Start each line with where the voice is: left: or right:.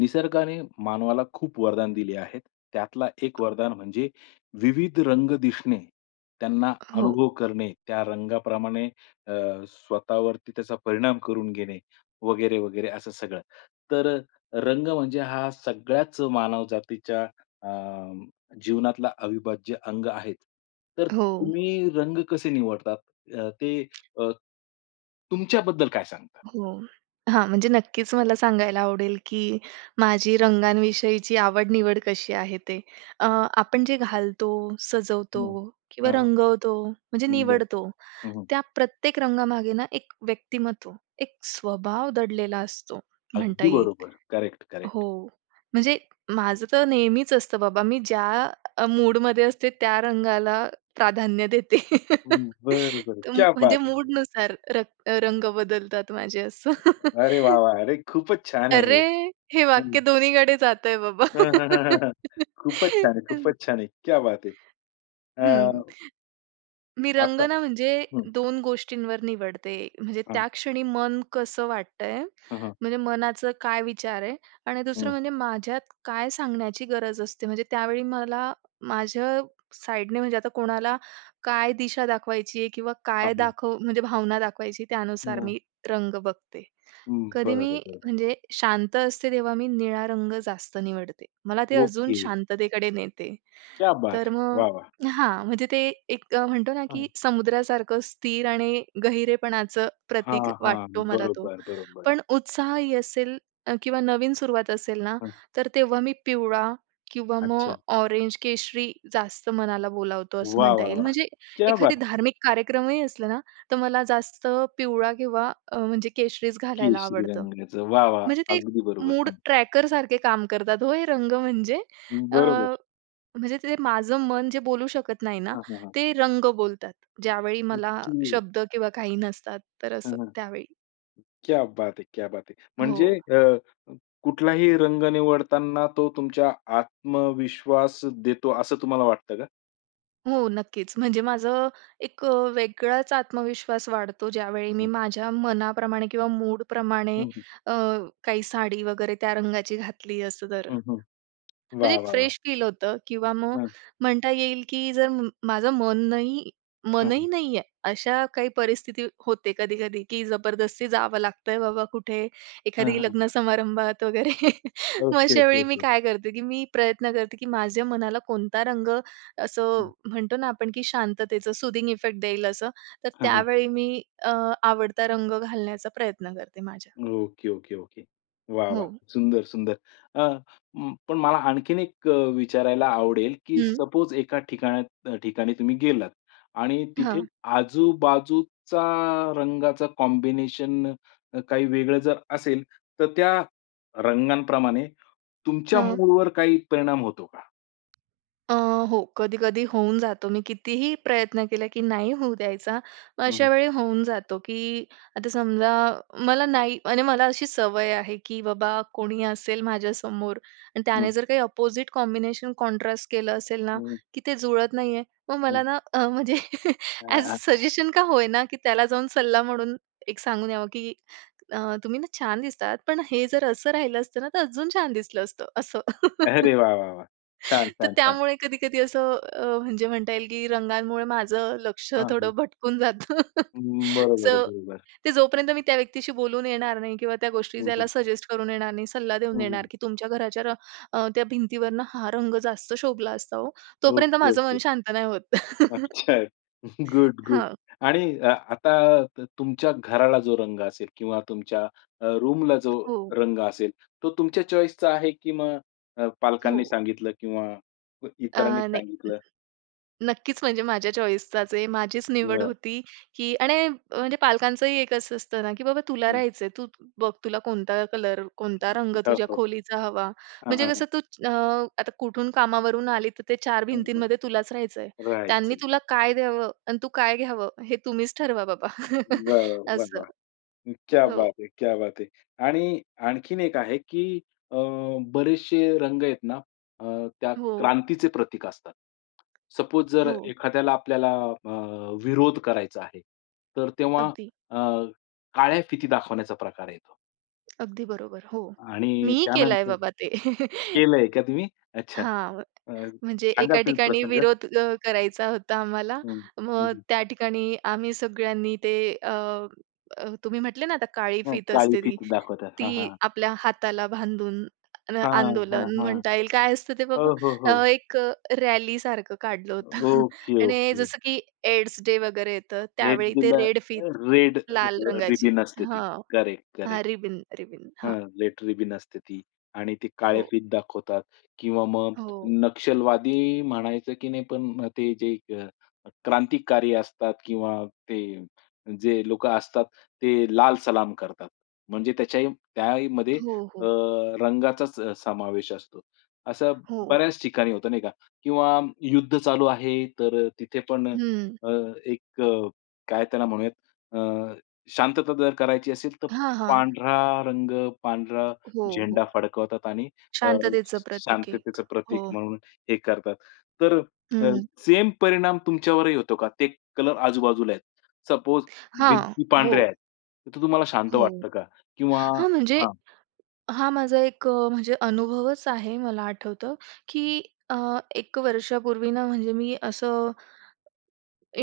left: निसर्गाने मानवाला खूप वरदान दिली आहेत. त्यातला एक वरदान म्हणजे विविध रंग दिसणे. त्यांना
right: हो.
left: अनुभव करणे, त्या रंगाप्रमाणे अ, स्वतःवरती त्याचा परिणाम करून घेणे, वगैरे-वगैरे, असं सगळं. तर रंग म्हणजे हा सगळ्याच मानवजातीच्या अ, जीवनातला अविभाज्य अंग आहेच. तर
right: हो.
left: तुम्ही रंग कसे निवडतात, अ, ते अ तुमच्याबद्दल काय सांगतात?
right: हो. हां, म्हणजे नक्कीच मला सांगायला आवडेल, की माझी रंगांविषयीची आवड-निवड कशी आहे, ते. अ, आपण जे घालतो, सजवतो
left: हं,
right: किंवा
left: हां.
right: रंगवतो, म्हणजे
left: हं, बरं.
right: निवडतो.
left: हं, हं.
right: त्या प्रत्येक रंगामागे ना, एक व्यक्तिमत्त्व, एक स्वभाव दडलेला असतो, म्हणता
left: अगदी
right: येईल
left: बरोबर. Correct, correct.
right: हो. म्हणजे माझं तर नेहमीच असतं, बाबा, मी ज्या अ, मूडमध्ये असते, त्या रंगाला प्राधान्य देते
left: हं. बरं, बरं.
right: ऊं,
left: क्या
right: म्हणजे
left: बात है!
right: मूडनुसार रक रंग बदलतात माझे, असं.
left: अरे वाह, वाह! अरे खूपच छान आहे, हे
right: अरे! हे
left: हं.
right: वाक्य दोन्हीकडे जातंय बाबा.
left: अ, हं, हं, हं, हं. खूपच छान आहे खूपच छान आहे. क्या बात है!
right: हं.
left: अ
right: मी
left: असं.
right: रंगना, म्हणजे
left: हं.
right: दोन गोष्टींवर निवडते, म्हणजे
left: हां.
right: त्या क्षणी मन कसं वाटतंय,
left: हां, हां.
right: म्हणजे मनाचं काय विचार आहे. आणि दुसरं
left: हं.
right: म्हणजे माझ्यात काय सांगण्याची गरज असते, म्हणजे त्यावेळी मला माझ्या साईडने, म्हणजे आता कोणाला काय दिशा दाखवायची आहे किंवा
left: हां,
right: काय
left: हां.
right: दाखव म्हणजे भावना दाखवायची, त्यानुसार
left: हं.
right: मी रंग बघते.
left: हं.
right: कधी मी,
left: बरं, बरं.
right: म्हणजे शांत असते, तेव्हा मी निळा रंग जास्त निवडते. मला ते अजून
left: ओके.
right: शांततेकडे नेते.
left: क्या बात
right: तर
left: है!
right: मग
left: वाह, वाह!
right: हां. म्हणजे ते एक म्हणतो ना,
left: हो
right: की
left: ना.
right: समुद्रासारखं स्थिर आणि गहिरेपणाचं प्रतीक
left: हां, हां.
right: वाटतो मला तो.
left: बरोबर, बरोबर.
right: पण उत्साहही असेल, अ किंवा नवीन सुरुवात असेल ना,
left: हं.
right: तर तेव्हा मी पिवळा किंवा मग
left: अच्छा.
right: ऑरेंज, केशरी जास्त मनाला बोलावतो, असं
left: वाह,
right: म्हणता
left: वाह,
right: येईल.
left: वाह!
right: म्हणजे
left: क्या बात
right: एखादी धार्मिक कार्यक्रमही असलं ना, तर मला जास्त पिवळा किंवा अ, म्हणजे केशरीच घालायला
left: केशरी
right: आवडतं.
left: रंगाच. वाह, वाह!
right: म्हणजे ते
left: अगदी बरोबर.
right: मूड
left: छान.
right: ट्रॅकरसारखे काम करतात, हो, हे रंग म्हणजे. अ,
left: बरोबर.
right: म्हणजे ते जे माझं मन जे बोलू शकत नाही ना,
left: हां, हां, हां.
right: ते रंग बोलतात. ज्यावेळी मला
left: ओके.
right: शब्द किंवा काही नसतात, तर
left: हं,
right: असं,
left: हं.
right: त्यावेळी.
left: क्या बात है! क्या बात है! म्हणजे
right: हो.
left: अ अ, कुठलाही रंग निवडताना तो तुमच्या आत्मविश्वास देतो, असं तुम्हाला वाटतं का?
right: हो नक्कीच. म्हणजे माझं अ, एक अ, वेगळाच आत्मविश्वास वाढतो ज्यावेळी मी
left: हं.
right: माझ्या मनाप्रमाणे किंवा मूडप्रमाणे
left: हं, हं.
right: अ, काही साडी वगैरे त्या रंगाची घातली असं तर.
left: हं, हं.
right: म्हणजे
left: वाह!
right: एक
left: वाह! वाह!
right: फ्रेश फील होतं किंवा मग
left: हां.
right: म्हणता येईल, की जर माझं मन नाही
left: हां,
right: मनही
left: हां.
right: नाही आहे, अशा काही परिस्थिती होते कधी-कधी की जबरदस्ती जावं लागतंय बाबा कुठे,
left: हां,
right: एखादी
left: हां.
right: लग्नसमारंभात वगैरे मग
left: ओके,
right: अशा
left: ओके,
right: वेळी मी
left: ओके.
right: काय करते की मी प्रयत्न करते की माझ्या मनाला कोणता रंग असं
left: हं.
right: म्हणतो ना आपण, की शांततेचं सूदिंग इफेक्ट देईल असं तर
left: हां, हां.
right: त्यावेळी मी अ, आवडता रंग घालण्याचा प्रयत्न करते माझ्या.
left: Okay, okay, okay. वाह! वाह!
right: हो.
left: सुंदर, सुंदर. अ, म पण मला आणखीन एक विचारायला आवडेल, की
right: हं.
left: सपोज एका ठिकाण ठिकाणी तुम्ही गेलात आणि तिथे
right: हां.
left: आजूबाजूचा रंगाचं कॉम्बिनेशन अ, काही वेगळं जर असेल तर त्या रंगांप्रमाणे तुमच्या
right: हां
left: मूडवर काही परिणाम होतो का?
right: अ, हो कधी-कधी होऊन जातो. मी कितीही प्रयत्न केला, की नाही होऊ द्यायचा, मग
left: हं, हं.
right: अशावेळी होऊन जातो, की आता समजा मला नाही म्हणजे मला अशी सवय आहे, की बाबा कोणी असेल माझ्यासमोर आणि त्याने
left: हं.
right: जर काही अपोजिट कॉम्बिनेशन कॉन्ट्रास्ट केलं असेल ना,
left: हं.
right: की ते जुळत नाहीये. मग मला
left: हं.
right: ना म्हणजे अ‍ॅज अ
left: [unintelligible]
right: सजेशन का होय ना की त्याला जाऊन सल्ला म्हणून एक सांगून यावं, की "तुम्ही ना, छान दिसतात पण हे जर असं राहिलं असतं ना तर अजून छान दिसलं असतं" असं.
left: अरे वाह, वाह, वाह! छान,
right: तर
left: छान, छान!
right: त्यामुळे कधी-कधी असं अ, म्हणजे म्हणता येईल, की रंगांमुळे माझं लक्ष
left: हां,
right: थोडं
left: हां.
right: भटकून जातं.
left: हं, बरोबर,
right: सो
left: बरोबर.
right: ते जोपर्यंत मी त्या व्यक्तीशी बोलून येणार नाही किंवा त्या गोष्टी
left: हं,
right: त्याला
left: हं.
right: सजेस्ट करून येणार नाही, सल्ला
left: हं,
right: देऊन
left: हं.
right: येणार की तुमच्या घराच्या र अ, त्या भिंतीवरनं हा रंग जास्त शोभला असता हो, तोपर्यंत
left: ओके,
right: माझं मन
left: ओके.
right: शांत नाही होत.
left: अच्छा. Good, good.
right: हां.
left: आणि अ, आता त तुमच्या घराला जो रंग असेल किंवा तुमच्या अ, रूम ला जो
right: हो.
left: रंग असेल तो तुमच्या चॉईस चा आहे, की मग अ, पालकांनी
right: हो.
left: सांगितलं किंवा
right: अ,
left: इतरांनी
right: नाही,
left: सांगितलं?
right: नक्कीच म्हणजे माझ्या चॉईस चाच आहे, माझीच निवड
left: बरं.
right: होती की आणि म्हणजे पालकांचंही एक असं असतं ना, की बाबा तुला
left: हं.
right: राहायचंय, तू बघ तुला कोणता कलर, कोणता रंग
left: हो,
right: तुझ्या
left: हो.
right: खोलीचा हवा.
left: हां,
right: म्हणजे
left: हां,
right: कसं
left: हां.
right: तू अ, आता कुठून कामावरून आली तर ते 4
left: हं, हं.
right: भिंतींमध्ये तुलाच राहायचं आहे. त्यांनी
left: राहायचं.
right: तुला काय द्यावं अन् तू काय घ्यावं, हे तुम्हीच ठरवा बाबा
left: वाह, वाह,
right: असं.
left: वाह. क्या
right: हो.
left: बात है, क्या बात है आणि आणखीन एक आहे की अ, बरेचसे रंग आहेत ना अ, त्या
right: हो.
left: क्रांतीचे प्रतीक असतात. सपोज जर
right: हो, हो.
left: एखाद्याला आपल्याला अ, विरोध करायचा आहे. तर तेव्हा
right: अगदी.
left: अ, काळ्या फिती दाखवण्याचा प्रकार आहे तो.
right: अगदी बरोबर. हो,
left: आणि
right: मीही केलाय
left: त्यानंतर
right: बाबा ते.
left: केलंय का तुम्ही? अच्छा
right: हां, व
left: अ,
right: म्हणजे
left: सांगाल
right: एका
left: तुम्ही
right: ठिकाणी
left: प्रसंग?
right: विरोध अ, करायचा होता आम्हाला.
left: हं, हं,
right: मग,
left: हं.
right: त्या ठिकाणी आम्ही सगळ्यांनी ते अ, अ, तुम्ही म्हटले ना आता काळी
left: हं,
right: फित
left: काळी
right: असते ती,
left: फिती दाखवतात. हां, हां,
right: ती
left: हां.
right: आपल्या हाताला बांधून न
left: हां, हां,
right: आंदोलन
left: हां.
right: म्हणता येईल काय असतं ते
left: हो,
right: बाबा?
left: हो, हो.
right: अ, एक अ, रॅलीसारखं काढलं
left: अ,
right: होतं.
left: ओके,
right: आणि
left: ओके.
right: जसं की एड्स-डे वगैरे येतं
left: रेड
right: त्यावेळी ते
left: बिल अ,
right: रेड फित,
left: रेड अ,
right: लाल
left: अ,
right: रंगाची
left: रिबीन असते ती
right: हां,
left: करेक्ट,
right: हां,
left: करेक्ट.
right: रिबिन, रिबिन, हां.
left: हां, रेड रीबिन असते ती. आणि ते काळे
right: हो.
left: फित दाखवतात किंवा मग,
right: हो.
left: नक्षलवादी म्हणायचं की नाही. पण ते जे एक अ, क्रांतिकारी असतात किंवा ते जे लोकं असतात, ते लाल सलाम करतात. म्हणजे त्याच्याही, त्याहीमध्ये
right: हो,
left: अ,
right: हो.
left: रंगाचाच अ, समावेश असतो. असं
right: हो.
left: बऱ्याच ठिकाणी होतं नाही का? किंवा युद्ध चालू आहे तर अ, तिथे पण अ,
right: हं.
left: अ, एक अ, काय त्याला म्हणूयात? अ, शांतता जर करायची असेल तर,
right: हां, हां.
left: पांढरा रंग, पांढरा
right: हो, हो.
left: झेंडा फडकवतात आणि अ,
right: शांततेचं
left: श
right: प्रतीक एक,
left: शांततेचं प्रतीक
right: हो.
left: म्हणून हे करतात. तर अ,
right: हं.
left: सेम परिणाम तुमच्यावरही होतो का? ते कलर आजूबाजूला आहेत. सपोज
right: हां,
left: भिंती
right: हो.
left: पांढऱ्या आहेत त तर, तुम्हाला शांत
right: हो,
left: वाटतं का? किंवा
right: हां. म्हणजे
left: हां.
right: हा माझा एक अ, म्हणजे अनुभवच आहे. मला आठवतं, की अ, 1 वर्षापूर्वी ना म्हणजे मी असं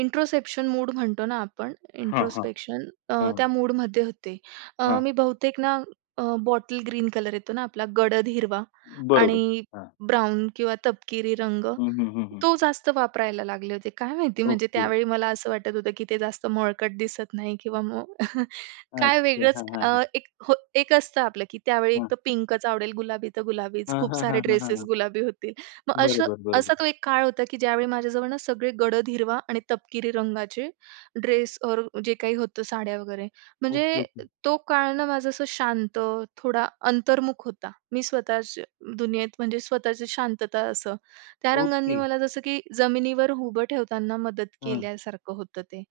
right: इंट्रोस्पेक्शन मूड म्हणतो ना आपण.
left: हां, हां.
right: इंट्रोस्पेक्शन अ,
left: हां.
right: त्या मूडमध्ये होते. अ,
left: हां.
right: मी बहुतेक ना अ, बॉटल ग्रीन कलर येतो ना आपला गडद हिरवा
left: बरोबर,
right: आणि
left: हां.
right: ब्राउन किंवा तपकिरी रंग
left: हं, हं, हं, हं.
right: तो जास्त वापरायला लागले होते. काय माहिती म्हणजे
left: ओके.
right: त्यावेळी मला असं वाटत होतं, की ते जास्त मळकट दिसत नाही किंवा मग, काय
left: अच्छा.
right: वेगळंच
left: हां, हां,
right: अ,
left: हां.
right: एक हो एक असतं आपलं, की त्यावेळी
left: हां.
right: एकतर पिंकच आवडेल, गुलाबी तर गुलाबीच,
left: हां,
right: खूप
left: हां,
right: सारे
left: हां, हां,
right: ड्रेसेस
left: हां.
right: गुलाबी होतील. मग असं
left: बरोबर, बरोबर.
right: असा तो एक काळ होता, की ज्यावेळी माझ्याजवळ ना सगळे गडद हिरवा आणि तपकिरी रंगाचे ड्रेस ओर जे काही होतं साड्या वगैरे.
left: ओके,
right: म्हणजे
left: ओके.
right: तो काळ ना माझं असं शांत, थोडा अंतर्मुख होता. मी स्वतःच दुनियेत म्हणजे स्वतःची शांतता असं. त्या रंगांनी
left: ओके.
right: मला जसं की, जमिनीवर उभं ठेवताना मदत
left: हं.
right: केल्यासारखं होतं ते.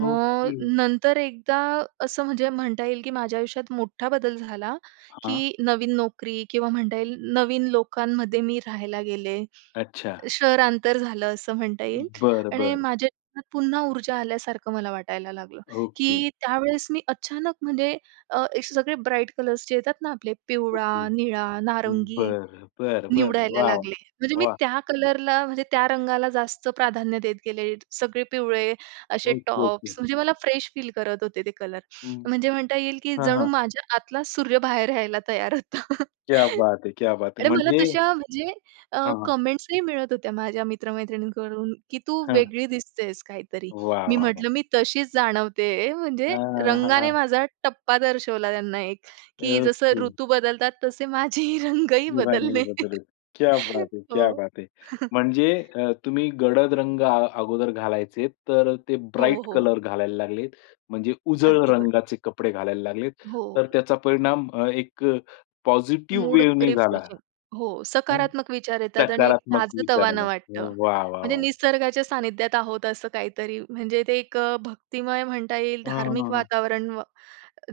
right: मग
left: ओके.
right: नंतर एकदा असं म्हणजे म्हणता येईल, की माझ्या आयुष्यात मोठा बदल झाला,
left: हां.
right: की नवीन नोकरी किंवा म्हणता येईल, नवीन लोकांमध्ये मी राहायला गेले.
left: अच्छा.
right: शहरांतर झालं असं म्हणता येईल.
left: बरं,
right: आणि
left: बरं.
right: माझ्या जीवनात पुन्हा ऊर्जा आल्यासारखं मला वाटायला लागलं,
left: ओके.
right: की त्यावेळेस मी अचानक म्हणजे अ, असे सगळे ब्राईट कलर्स जे येतात ना आपले
left: ओके.
right: पिवळा, निळा, नारंगी
left: बरं, बरं, बरं.
right: निवडायला
left: वॉव!
right: लागले. म्हणजे मी
left: वाह!
right: त्या कलरला म्हणजे त्या रंगाला जास्त प्राधान्य देत गेले. सगळे पिवळे असे
left: ओके, ओके.
right: टॉप्स म्हणजे मला फ्रेश फील करत होते ते कलर.
left: हं.
right: म्हणजे म्हणता येईल, की
left: हां,
right: जणू
left: हां.
right: माझ्या आतला सूर्य बाहेर यायला तयार होता.
left: क्या बात हे! क्या बात हे!
right: आणि मला
left: म्हणजे
right: तशा म्हणजे अ,
left: हां, हां.
right: कमेंट्सही मिळत होत्या माझ्या मित्र-मैत्रिणींकडून, की "तू
left: हां.
right: वेगळी दिसतेस काहीतरी."
left: वाह!
right: मी
left: वाह! वाह!
right: म्हटलं, मी तशीच जाणवते आहे म्हणजे
left: हां, हां, हां,
right: रंगाने
left: हां.
right: माझा टप्पा दर्शवला, त्यांना एक, की जसं
left: ओके.
right: ऋतू बदलतात तसे, माझेही रंगही
left: रंगही
right: बदलले.
left: बदलले. क्या बात है! क्या
right: हो.
left: बात है! म्हणजे अ, तुम्ही गडद रंग अ अगोदर घालायचे तर अ, ते
right: हो,
left: ब्राईट
right: हो.
left: कलर घालायला लागलेत. म्हणजे उजळ
right: अगदी बरोबर.
left: रंगाचे कपडे घालायला लागलेत.
right: हो.
left: तर, त्याचा परिणाम अ, एक अ, पॉझिटिव्ह
right: मूड
left: वेव्हनी झाला.
right: रिफ्रेशिंग हो,
left: हं,
right: सकारात्मक विचार येतात. आणि एक
left: सकारात्मक
right: ताजं-तवानं
left: विचाराने.
right: वाटतं
left: व वाह! वाह!
right: म्हणजे
left: वाह!
right: निसर्गाच्या सान्निध्यात आहोत असं काहीतरी. म्हणजे, ते एक अ, भक्तिमय म्हणता येईल,
left: हं, हं,
right: धार्मिक
left: हं.
right: वातावरण. व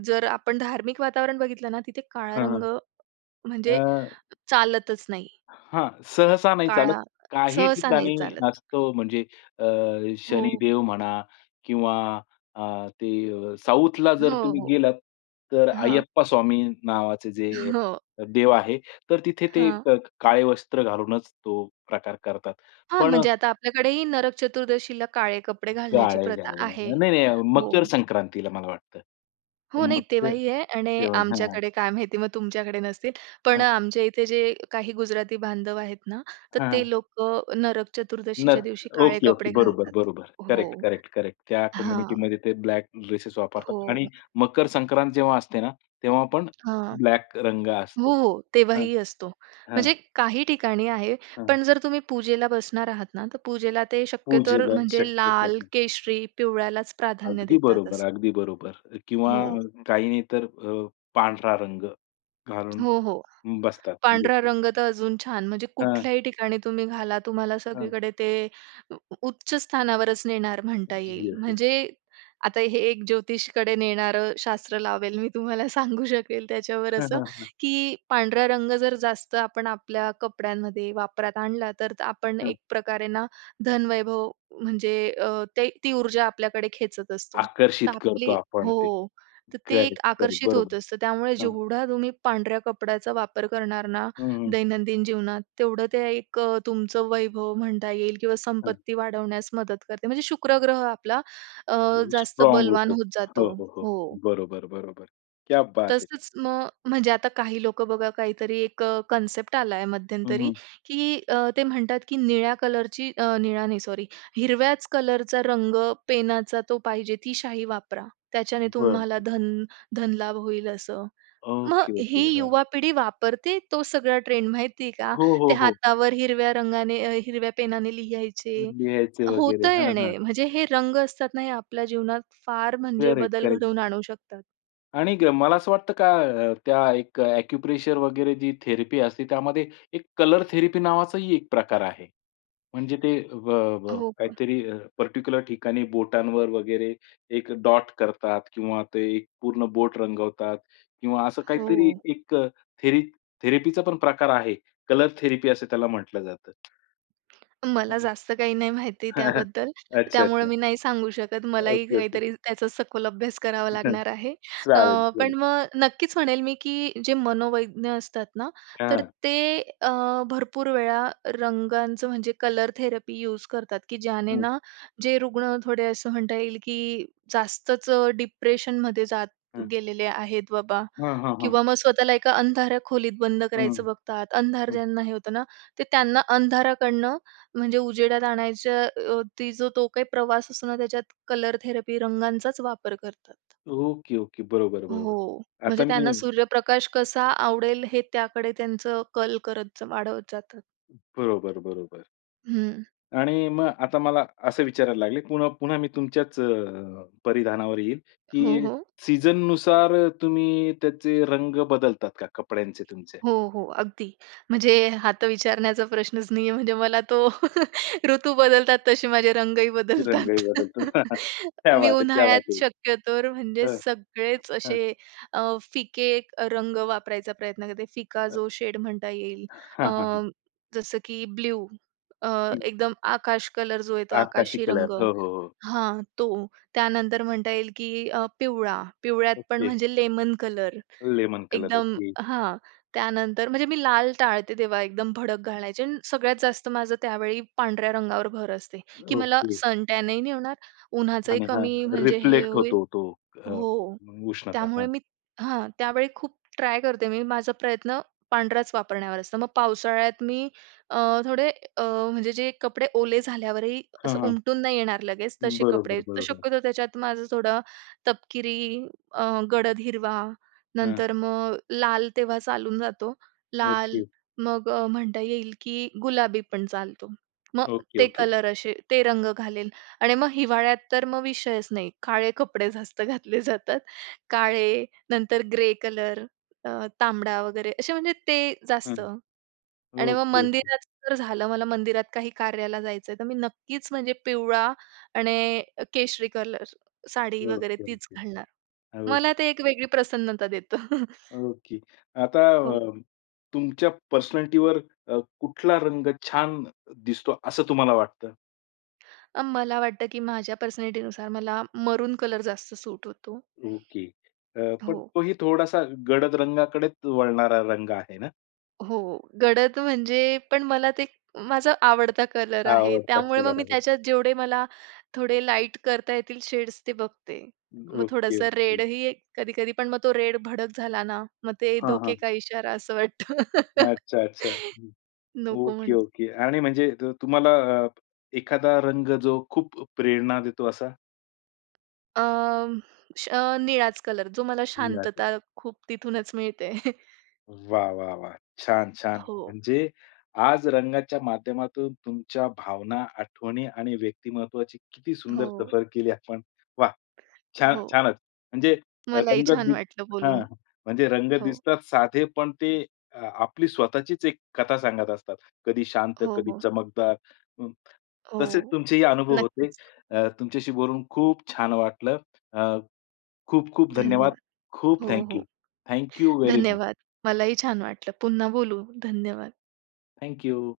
right: जर आपण धार्मिक वातावरण बघितलं ना, तिथे काळा
left: हां,
right: रंग म्हणजे
left: अ
right: चालतच नाही.
left: हां, सहसा नाही चालत.
right: काळा अ,
left: काही
right: सहसा नाही
left: ठिकाणी
right: चालत.
left: असतो. म्हणजे, अ,
right: हो.
left: शनिदेव म्हणा किंवा अ, ते अ, साऊथला जर
right: हो,
left: तुम्ही
right: हो.
left: गेलात तर
right: हां.
left: अय्यप्पा स्वामी नावाचे जे,
right: हो.
left: देव आहे. तर तिथे ते
right: हां.
left: काळे वस्त्र घालूनच तो प्रकार करतात.
right: हां,
left: पण
right: म्हणजे आता आपल्याकडेही नरक चतुर्दशीला काळे कपडे घालण्याची
left: काळे
right: प्रथा आहे.
left: घालून. नाही, नाही अ, मकर
right: हो.
left: संक्रांतीला मला वाटतं.
right: हो, नाही.
left: मकर
right: तेव्हाही आहे आणि
left: तेव्हाही हां.
right: आमच्याकडे काय माहिती? मग तुमच्याकडे नसतील. पण
left: हां.
right: आमच्या इथे जे काही गुजराती बांधव आहेत ना तर, ते
left: हां.
right: लोकं नरक चतुर्दशीच्या
left: नत
right: दिवशी काळे
left: ओके,
right: कपडे
left: ओके. बरोबर,
right: घालतात.
left: बरोबर. करेक्ट,
right: हो,
left: करेक्ट, करेक्ट. त्या
right: हां.
left: कम्युनिटीमध्ये ते ब्लॅक ड्रेसेस वापरतात.
right: हो.
left: आणि मकर संक्रांत जेव्हा असते ना, तेव्हा पण
right: हां.
left: ब्लॅक रंग असतो.
right: हो,
left: हां,
right: तेव्हाही असतो.
left: हां.
right: म्हणजे काही ठिकाणी आहे,
left: हां.
right: पण जर तुम्ही पूजेला बसणार आहात ना, तर पूजेला ते शक्यतो
left: पूजेला
right: म्हणजे
left: शक्यतो,
right: लाल,
left: हं.
right: केशरी, पिवळ्यालाच प्राधान्य
left: अगदी
right: देतात
left: बरोबर,
right: असं.
left: अगदी बरोबर अ, किंवा
right: हो.
left: काही नाही तर अ, पांढरा रंग घालून
right: हो, हो,
left: बसतात
right: पांढरा
left: लोकं.
right: रंग तर अजून छान. म्हणजे
left: हां.
right: कुठल्याही ठिकाणी तुम्ही घाला. तुम्हाला
left: हां.
right: सगळीकडे ते उ उच्च स्थानावरच नेणार म्हणता येईल.
left: Yes, yes.
right: म्हणजे आता हे एक ज्योतिषीकडे नेणारं शास्त्र लावेल मी तुम्हाला, सांगू शकेल त्याच्यावर
left: हां,
right: असं
left: हां, हां.
right: की, पांढरा रंग जर जास्त आपण आपल्या कपड्यांमध्ये वापरात आणला तर, आपण
left: हं.
right: एक प्रकारे ना धनवैभव म्हणजे अ, ते ती ऊर्जा आपल्याकडे खेचत असतो. तर
left: आकर्षित करतो
right: आपली
left: आपण ते.
right: हो, तर ते एक
left: करेक्ट, करेक्ट.
right: आकर्षित होत
left: बरोबर,
right: असतं. त्यामुळे
left: हां.
right: जेवढा तुम्ही पांढऱ्या कपड्याचा वापर करणार ना
left: हं, हं.
right: दैनंदिन जीवनात तेवढं ते एक अ, तुमचं वैभव म्हणता येईल किंवा
left: हां.
right: संपत्ती वाढवण्यास मदत करते. म्हणजे शुक्र ग्रह आपला अ,
left: आणि
right: जास्त
left: स्ट्रॉंग
right: बलवान
left: होतो.
right: होत
left: हो,
right: जातो.
left: हो, हो.
right: हो.
left: बरोबर, बरोबर. क्या बात है!
right: तसंच मग, म्हणजे आता काही लोकं बघा काहीतरी एक अ, कन्सेप्ट आला आहे
left: हं,
right: मध्यंतरी,
left: हं.
right: की अ, ते म्हणतात, की हिरव्याच कलरचा रंग पेनाचा तो पाहिजे. ती शाई वापरा. त्याच्याने
left: बरं.
right: तुम्हाला धन धन लाभ होईल, असं. मग
left: ओके, ओके.
right: ही
left: हां.
right: युवा पिढी वापरते, तो सगळा ट्रेंड माहिती आहे का?
left: हो,
right: ते
left: हो, हो.
right: हातावर हिरव्या रंगाने, अ, हिरव्या पेनाने लिहायचे.
left: लिहायचे वगैरे
right: होतं
left: हां, हां.
right: येणं म्हणजे हे रंग असतात ना, हे आपल्या जीवनात फार म्हणजे
left: करेक्ट,
right: बदल
left: करेक्ट.
right: घडवून आणू शकतात.
left: आणि एक मला असं वाटतं का? अ, त्या एक एक्यूप्रेशर वगैरे जी थेरपी असते, त्यामध्ये एक कलर थेरपी नावाचाही एक प्रकार आहे. म्हणजे ते ब ब
right: हो का?
left: काहीतरी अ, पर्टिक्युलर ठिकाणी बोटांवर वगैरे एक डॉट करतात किंवा ते एक पूर्ण बोट रंगवतात किंवा असं काहीतरी
right: हो.
left: एक थेर थेरपीचापण प्रकार आहे. कलर थेरपी असं त्याला म्हटलं जातं.
right: मला
left: हं.
right: जास्त काही नाही माहिती त्याबद्दल.
left: अच्छा,
right: त्यामुळं
left: अच्छा.
right: मी नाही सांगू शकत. मलाही
left: ओके, ओके.
right: काहीतरी त्याचा सखोल अभ्यास करावा
left: हं.
right: लागणार आहे. अ,
left: चालेल,
right: पण
left: चालेल.
right: मग नक्कीचं म्हणेल मी की जे मनोवैज्ञानिक असतात ना तर
left: हां.
right: ते अ, भरपूर वेळा रंगांचं म्हणजे कलर थेरपी यूज करतात, की ज्याने
left: हं.
right: ना जे रुग्ण थोडे असं म्हणता येईल की जास्तचं अ, डिप्रेशनमध्ये जात
left: हं.
right: गेलेले आहेत बाबा.
left: हां, हां, हां.
right: किंवा मग स्वतःला एका अंधाऱ्या खोलीत बंद
left: हं,
right: करायचं बघतात. अंधार
left: हं.
right: ज्यांना हे होतं ना. ते त्यांना अंधाराकडनं म्हणजे उजेडात आणायच्या वरती जो तो काही प्रवास असतो ना त्याच्यात कलर थेरपी रंगांचाचं वापर करतात.
left: Okay, okay. बरोबर, बरोबर.
right: हो, म्हणजे
left: आता
right: त्यांना
left: मी
right: सूर्यप्रकाश कसा आवडेल? हे त्याकडे त्यांचं कल करत वाढवत जातात.
left: बरोबर, बरोबर.
right: हं.
left: आणि मग आता मला असं विचारायला लागले पुन्हा पुन्हा मी तुमच्याचं अ, परिधानावर येईल
right: हो,
left: की
right: हो.
left: सीझननुसार तुम्ही त्याचे रंग बदलतात का, कपड्यांचे तुमचे?
right: हो, हो, अगदी. म्हणजे हा तर विचारण्याचा प्रश्नचं नाहीये म्हणजे मला तो ऋतू बदलतात, तसे माझे रंगही
left: की रंगाही
right: बदलतात.
left: बदलतो. क्या
right: मी
left: बात है! क्या बात
right: उन्हाळ्यात
left: है!
right: शक्य तर म्हणजे
left: हां,
right: सगळेचं
left: हां.
right: असे अ, फिके रंग वापरायचा प्रयत्न करते, फिका
left: अ,
right: जो शेड म्हणता येईल.
left: हां,
right: अ,
left: हां, हां.
right: जसं की ब्लू अ,
left: हं.
right: एकदम आकाश कलर जो आहे तो
left: आकाशी
right: आकाशी
left: कलर.
right: रंग
left: हो, हो, हो.
right: हां. तो त्यानंतर म्हणता येईल की अ, पिवळा. पिवळ्यात पण
left: ओके.
right: म्हणजे लेमन कलर
left: लेमन कलर,
right: एकदम
left: ओके.
right: हां. त्यानंतर म्हणजे मी लाल टाळते तेव्हा एकदम भडक घालायचे आणि सगळ्यात जास्त माझं त्यावेळी पांढऱ्या रंगावर भर असते की मला
left: ओके.
right: सनटॅनही नाही होणार. उन्हाचंही
left: आणि
right: कमी म्हणजे हे
left: हां.रिफ्लेक्ट
right: होईल
left: होतो तो. अ,
right: हो.
left: उष्णता
right: त्यामुळे
left: हं.
right: मी हां. त्यावेळी खूप ट्राय करते मी माझा प्रयत्न पांढराचं वापरण्यावर असतं. मग पावसाळ्यात मी अ, थोडे अ, म्हणजे जे कपडे ओले झाल्यावरही
left: हां,
right: असं
left: हां.
right: उमटून नाही येणार लगेच. तसे कपडे
left: बरोबर,
right: तर
left: बरोबर.
right: शक्यतो त्याच्यात माझं थोडं तपकिरी अ, गडद हिरवा
left: हं.
right: नंतर मग लाल तेव्हा चालून जातो. लाल
left: ओके.
right: मग अ, म्हणता येईल की गुलाबी पण चालतो. मग
left: ओके,
right: ते
left: ओके.
right: कलर असे ते रंग घालेल आणि मग हिवाळ्यात तर मग विषयचं नाही काळे कपडे जास्त घातले जातात. काळे नंतर ग्रे कलर त तांबडा वगैरे असे म्हणजे ते
left: हं.
right: जास्त. आणि मग
left: ओके, ओके.
right: मंदिरात तर झालं. मला मंदिरात काही कार्याला जायचं आहे तर मी नक्कीचं म्हणजे पिवळा आणि केशरी कलर साडी
left: ओके,
right: वगैरे
left: ओके, ओके.
right: तीचं घालणार. मला ते एक वेगळी प्रसन्नता देतो.
left: ओके. आता
right: हो.
left: अ, तुमच्या पर्सनॅलिटीवर अ, कुठला रंग छान दिसतो, असं तुम्हाला वाटतं?
right: अ, मला वाटतं की माझ्या पर्सनॅलिटीनुसार मला मरून कलर जास्त सूट होतो.
left: ओके. अ, पण
right: हो.
left: तोही थोडासा गडद रंगाकडेच वळणारा रंग आहे ना?
right: हो. गडद म्हणजे पण मला ते माझा आवडता कलर
left: हा
right: आहे.
left: आवडता
right: त्यामुळे मग
left: कलर
right: मी
left: आहे.
right: त्याच्यात जेवढे मला थोडे लाईट करता येतील शेड्स ते बघते. मग,
left: अ ओके,
right: थोडंसं
left: ओके.
right: रेडही कधी-कधी पण मग तो रेड भडक झाला ना, मग ते
left: हां,
right: धोखे
left: हां.
right: का इशारा, असं वाटतं.
left: अच्छा, अच्छा. हं.
right: नको
left: ओके,
right: म्हणून.
left: ओके. आणि म्हणजे त तुम्हाला अ, एखादा रंग जो खूप प्रेरणा देतो असा?
right: अम्म, अ, निळाच कलर. जो मला
left: निळा कलर.
right: शांतता खूप तिथूनच मिळते.
left: वाह, वाह, वाह. छान, छान.
right: हो.
left: म्हणजे आज रंगाच्या माध्यमातून तुमच्या भावना, आठवणी आणि व्यक्तिमत्त्वाची किती सुंदर
right: हो.
left: सफर केली आपण. वाह! छान
right: हो.
left: छानच. म्हणजे
right: मलाही
left: रंग
right: छान
left: दिस
right: वाटलं
left: हं,
right: बोलून.
left: हं. म्हणजे रंग
right: हो.
left: दिसतात साधे पण ते आपली स्वतःचीच एक कथा सांगत असतात. कधी शांत,
right: हो,
left: कधी
right: हो.
left: चमकदार, अ, तसेच
right: हो.
left: तुमचेही अनुभव होते.
right: नक्कीच.
left: अ, तुमच्याशी बोलून खूप छान वाटलं. अ, खूप, खूप धन्यवाद.
right: धन्यवाद.
left: खूप
right: हो, हो.
left: थँक्यू. Thank you very much.
right: धन्यवाद, मलाही छान वाटलं. पुन्हा बोलू. धन्यवाद.
left: थँक्यू.